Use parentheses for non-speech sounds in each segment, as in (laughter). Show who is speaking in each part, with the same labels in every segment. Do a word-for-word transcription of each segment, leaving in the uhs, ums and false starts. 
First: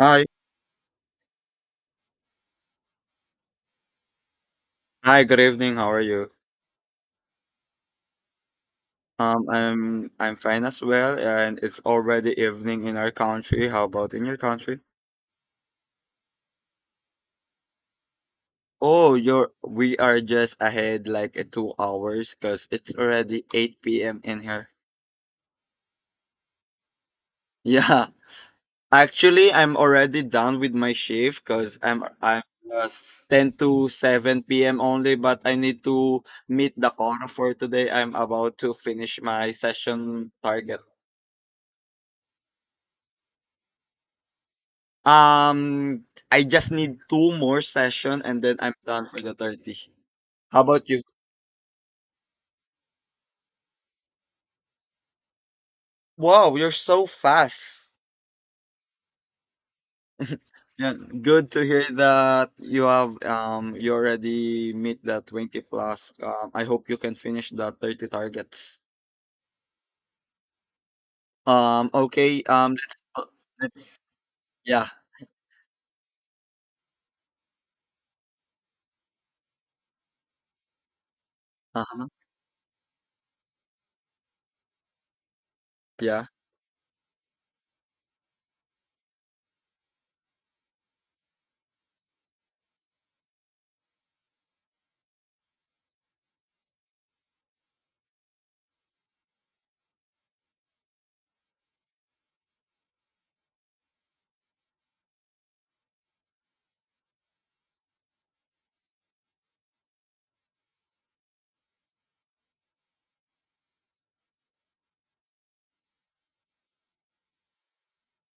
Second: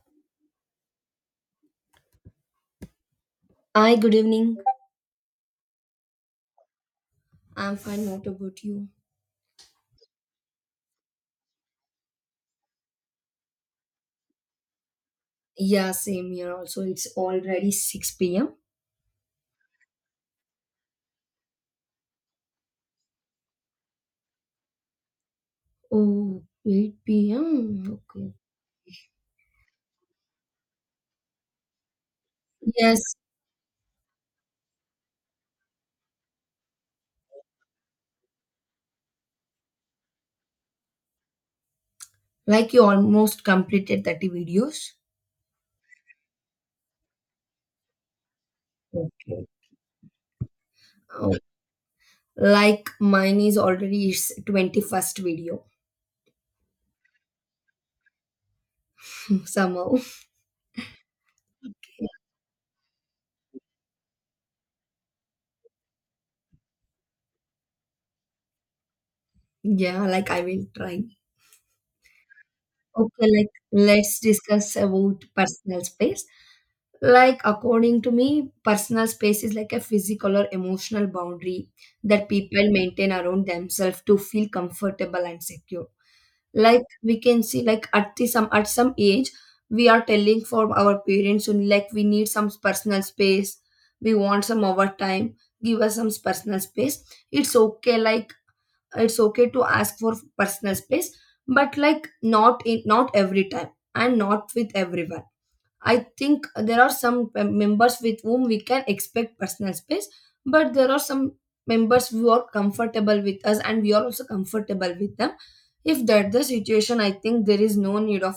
Speaker 1: Hi.
Speaker 2: Hi, good evening.
Speaker 1: Hi, good evening. How are you?
Speaker 2: I'm fine. What about you?
Speaker 1: Um, I'm I'm fine as well, and it's already evening in our country. How about in your country?
Speaker 2: Yeah, same here also. It's already six p m.
Speaker 1: Oh, you're We are just ahead like uh, two hours because it's already eight p m in here.
Speaker 2: Oh, 8
Speaker 1: (laughs)
Speaker 2: p.m.
Speaker 1: Yeah.
Speaker 2: Okay.
Speaker 1: Actually, I'm already done with my shift because I'm I'm
Speaker 2: Yes,
Speaker 1: ten to seven p m only, but I need to meet the corner for today. I'm about to finish my session target.
Speaker 2: like you almost completed thirty videos.
Speaker 1: Um, I just need two more session and then I'm done for the
Speaker 2: Okay.
Speaker 1: thirty. How about you?
Speaker 2: Oh, like mine is already its twenty-first video
Speaker 1: Wow, you're so fast.
Speaker 2: (laughs) somehow.
Speaker 1: (laughs) Yeah, good to hear that you have um you already meet the twenty plus. Um, I hope you can finish the thirty targets.
Speaker 2: Yeah, like I will try.
Speaker 1: Um, okay, um, let's, uh,
Speaker 2: Okay, like
Speaker 1: let's-
Speaker 2: let's discuss
Speaker 1: yeah,
Speaker 2: about personal space. Like according to me, personal space is like a physical or emotional boundary
Speaker 1: uh-huh,
Speaker 2: that people maintain around themselves to feel comfortable and secure.
Speaker 1: yeah.
Speaker 2: Like we can see, like at the, some at some age we are telling for our parents only like we need some personal space, we want some overtime, give us some personal space. It's okay, like it's okay to ask for personal space, but like not in not every time and not with everyone. I think there are some mem- members with whom we can expect personal space, but there are some members who are comfortable with us and we are also comfortable with them. If that's the situation, I think there is no need of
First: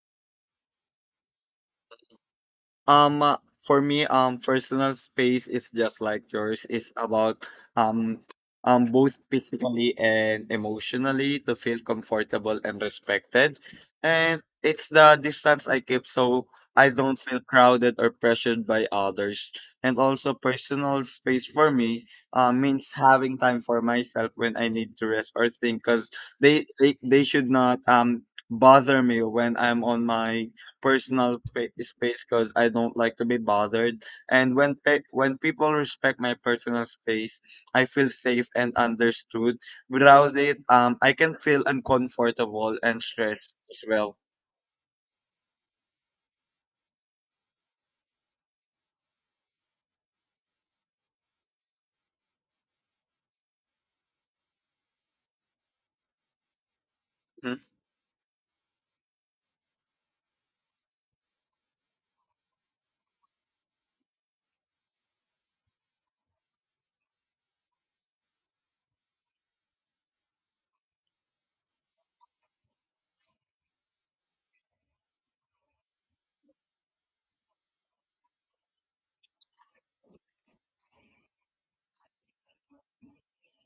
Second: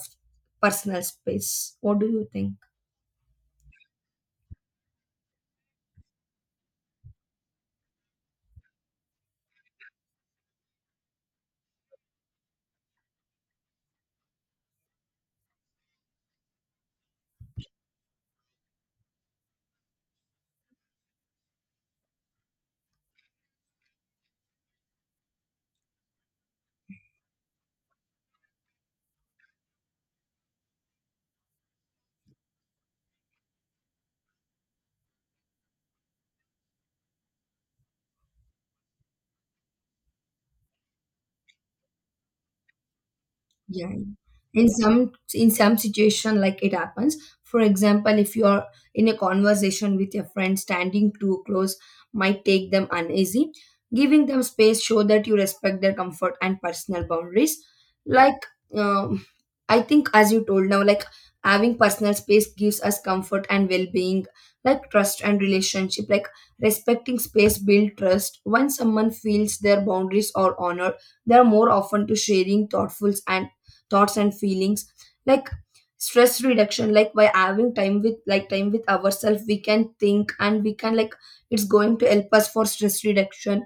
Speaker 2: personal space. What do you think?
Speaker 1: Um, uh, for me, um, personal space is just like yours. It's about um, um, both physically and emotionally to feel comfortable and respected. And it's the distance I keep so I don't feel crowded or pressured by others. And also, personal space for me uh, means having time for myself when I need to rest or think, because they, they they should not um bother me when I'm on my personal pa- space because I don't like to be bothered. And when pe- when people respect my personal space, I feel safe and understood. Without it, um, I can feel uncomfortable and stressed as
Speaker 2: Yeah.
Speaker 1: well.
Speaker 2: In some in some situation like it happens. For example, if you are in a conversation with your friend, standing too close might take them uneasy. Giving them space show that you respect their comfort and personal boundaries.
Speaker 1: Mhm.
Speaker 2: Like um, I think as you told now, like having personal space gives us comfort and well-being, like trust and relationship. Like respecting space build trust. When someone feels their boundaries are honored, they are more often to sharing thoughtful and thoughts and feelings, like stress reduction, like by having time with, like time with ourselves, we can think and we can like it's going to help us for stress reduction.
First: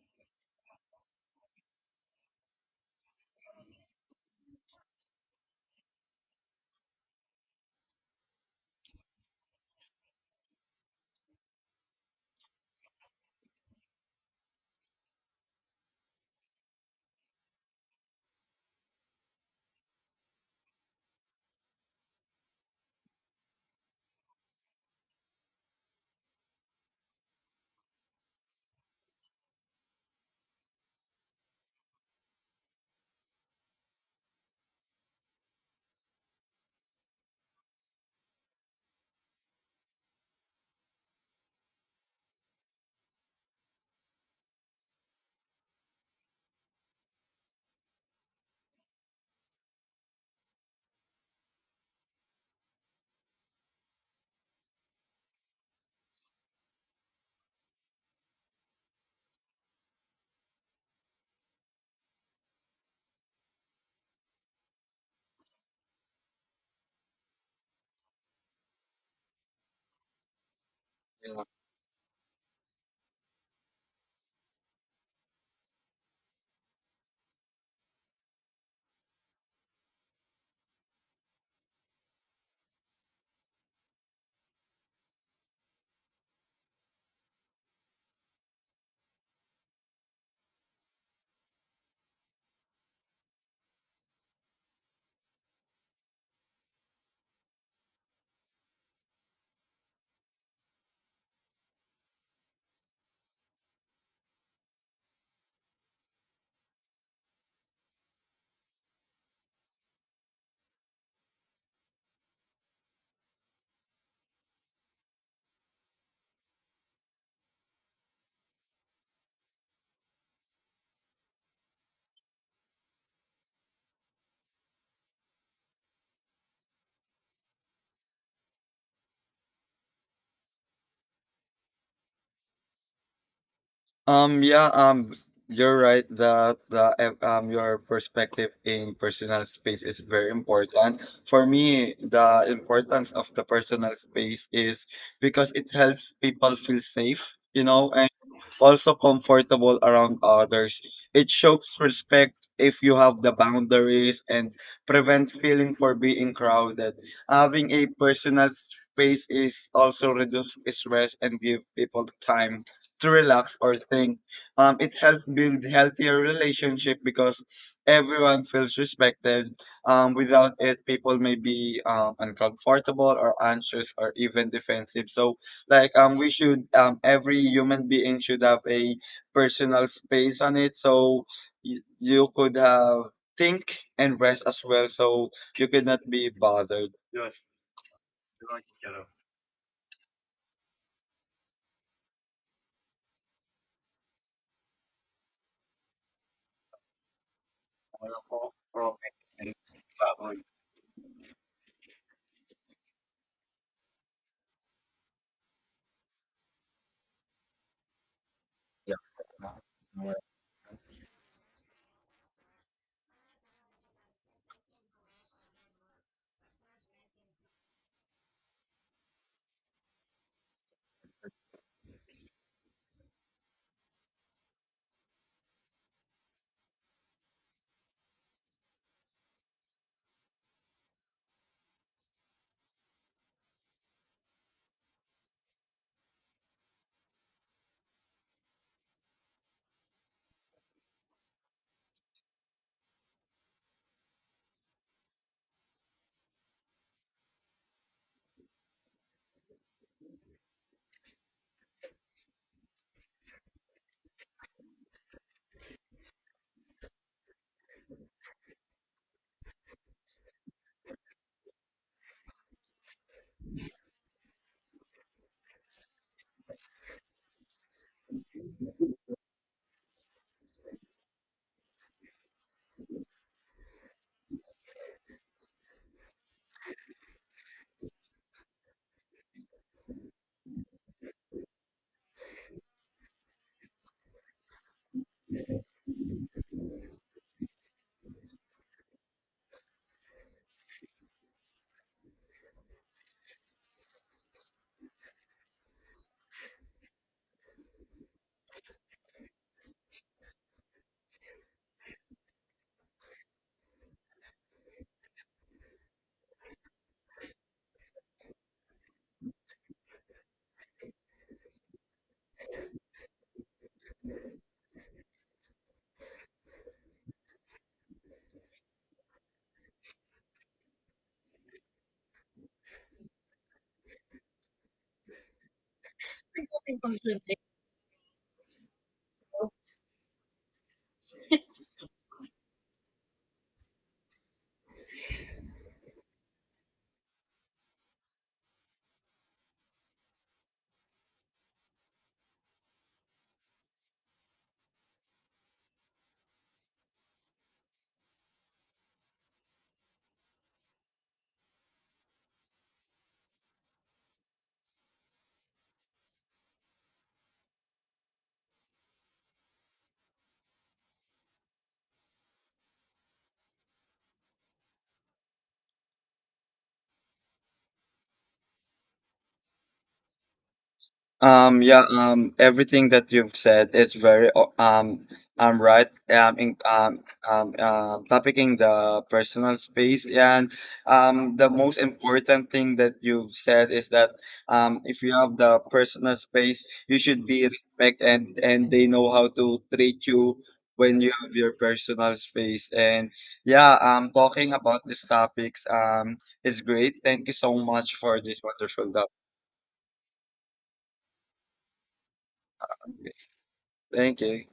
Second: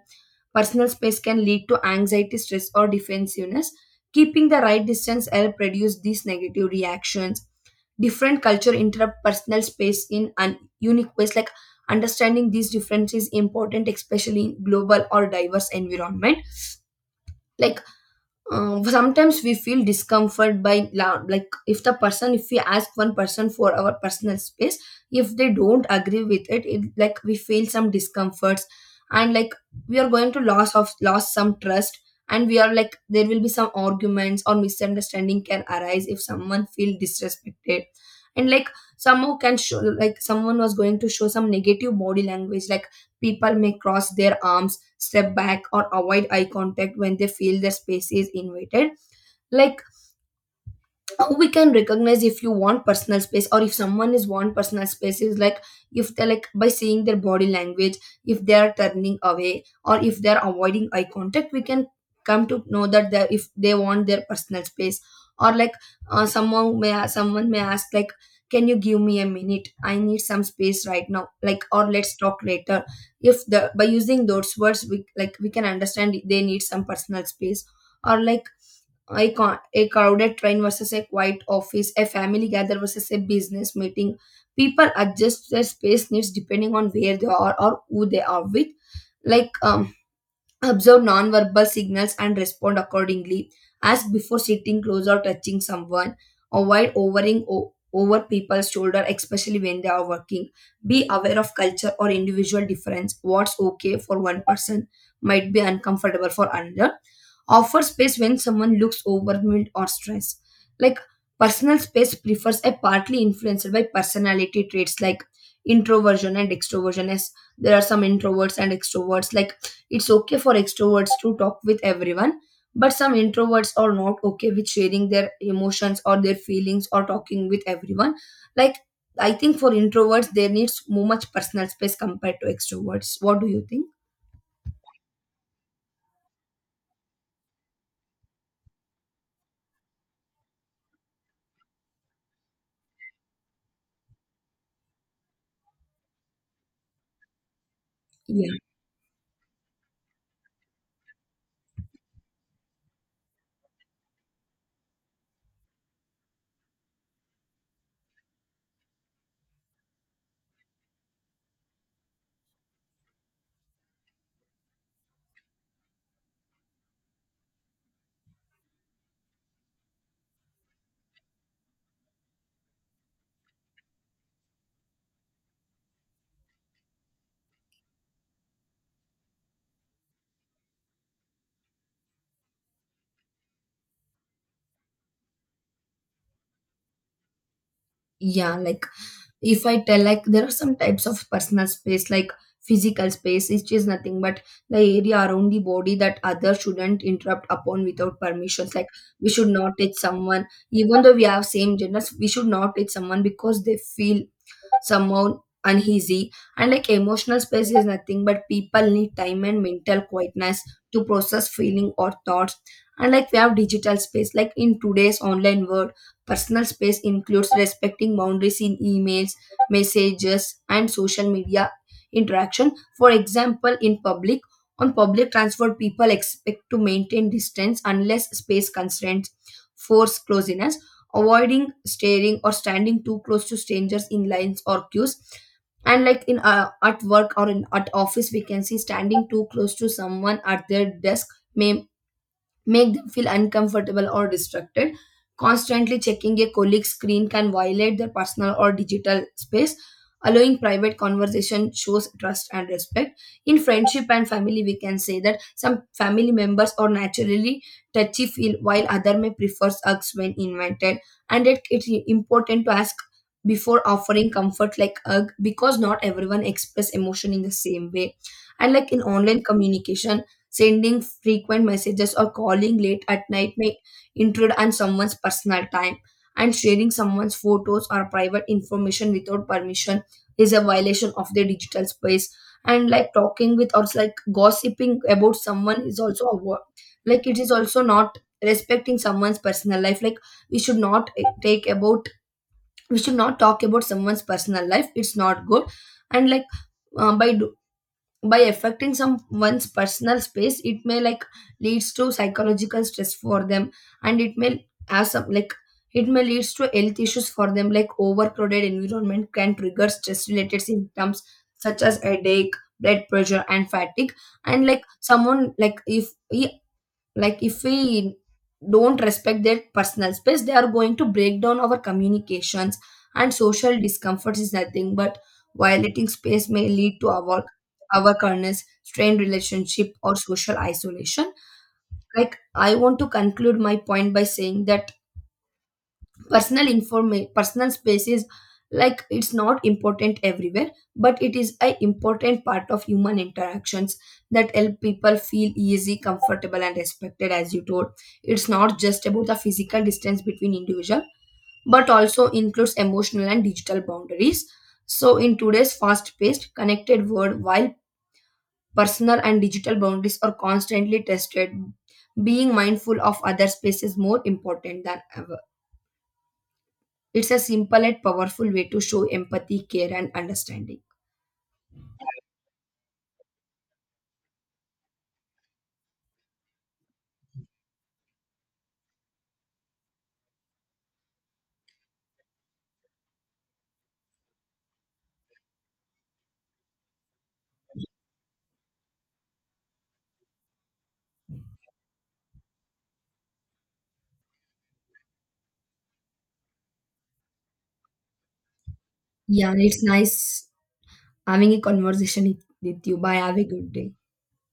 Speaker 2: Personal space can lead to anxiety, stress or defensiveness. Keeping the right distance help reduce these negative reactions. Different culture interrupt personal space in un- unique ways. Like understanding these differences is important, especially in global or diverse environment. Like um, sometimes we feel discomfort by la- like if the person, if we ask one person for our personal space, if they don't agree with it, it like we feel some discomforts, and like we are going to loss of loss some trust, and we are like there will be some arguments or misunderstanding can arise if someone feel disrespected. And like someone can show, like someone was going to show some negative body language, like people may cross their arms, step back, or avoid eye contact when they feel their space is invaded. Like how we can recognize if you want personal space or if someone is want personal space is like, if they're like by seeing their body language, if they are turning away or if they're avoiding eye contact, we can come to know that they, if they want their personal space. Or like uh, someone may a- someone may ask like, can you give me a minute, I need some space right now,
Speaker 1: Yeah.
Speaker 2: like, or let's talk later. If the by using those words we like we can understand they need some personal space. Or like a, con- a crowded train versus a quiet office, a family gather versus a business meeting. People adjust their space needs depending on where they are or who they are with. Like um, observe nonverbal signals and respond accordingly. Ask before sitting close or touching someone. Avoid overing o- over people's shoulder, especially when they are working. Be aware of culture or individual difference. What's okay for one person might be uncomfortable for another. Offer space when someone looks overwhelmed or stressed. Like personal space prefers a partly influenced by personality traits, like introversion and extroversion. As there are some introverts and extroverts, like it's okay for extroverts to talk with everyone, but some introverts are not okay with sharing their emotions or their feelings or talking with everyone. Like, I think for introverts, there needs more much personal space compared to extroverts. What do you think?
Speaker 1: Um. Yeah. Um. You're right, that the uh, um your perspective in personal space is very important. For me, the importance of the personal space is because it helps people feel safe. You know,
Speaker 2: Yeah.
Speaker 1: also comfortable around others. It shows respect if you have the boundaries and prevents feeling for being crowded. Having a personal space is also reduce stress and give people time to relax or think. Um, it helps build healthier relationship because everyone feels respected. Um, without it, people may be um, uncomfortable or anxious or even defensive. So like um we should um every human being should have a personal space on it so you, you could have think and rest as well so you could not be bothered.
Speaker 2: Yeah, like if I tell, like there are some types of personal space, like physical space, which is nothing but the area around the body that others shouldn't interrupt upon without permissions. Like we should not touch someone even though we have same genders, we should not touch someone because they feel somehow uneasy. And like emotional space is nothing but people need time and mental quietness to process feeling or thoughts. And like we have digital space, like in today's online world personal space includes respecting boundaries in emails, messages and social media interaction. For example, in public, on public transport, people expect to maintain distance unless space constraints force closeness, avoiding staring or standing too close to strangers in lines or queues. And like in uh, at work or in at office, we can see standing too close to someone at their desk may make them feel uncomfortable or distracted. Constantly checking a colleague's screen can violate their personal or digital space. Allowing private conversation shows trust and respect. In friendship and family, we can say that some family members are naturally touchy feel while other may prefer hugs when invited. And it, it's important to ask before offering comfort like hug, because not everyone express emotion in the same way. And like in online communication, sending frequent messages or calling late at night may intrude on someone's personal time. And sharing someone's photos or private information without permission is a violation of their digital space. And like talking with or like gossiping about someone is also a wo- like it is also not respecting someone's personal life. Like we should not e, take about we should not talk about someone's personal life. It's not good. And like uh, by do- by affecting someone's personal space, it may like leads to psychological stress for them, and it may have some like it may leads to health issues for them, like overcrowded environment can trigger stress related symptoms such as headache, blood pressure and fatigue. And like someone like if, like if we don't respect their personal space, they are going to break down our communications. And social discomfort is nothing but violating space may lead to our our awareness, strained relationship or social isolation. Like I want to conclude my point by saying that personal informa- personal space is like it's not important everywhere, but it is a important part of human interactions that help people feel easy, comfortable and respected. As you told, it's not just about the physical distance between individual, but also includes emotional and digital boundaries. So in today's fast paced connected world, while personal and digital boundaries are constantly tested, being mindful of other space is more important than ever. It's a simple and powerful way to show empathy, care, and understanding.
Speaker 1: Um, yeah, um, everything that you've said is very o- um, um right. Um, in, um, um, uh, topicking the personal space, and um, the most important thing that you've said is that um, if you have the personal space, you should be respect and and they know how to treat you when you have your personal space. And yeah, um, talking about these topics um is great. Thank you so much for this wonderful topic.
Speaker 2: Yeah, it's nice having a conversation with with you. Bye. Have a good day.
Speaker 1: Thank you.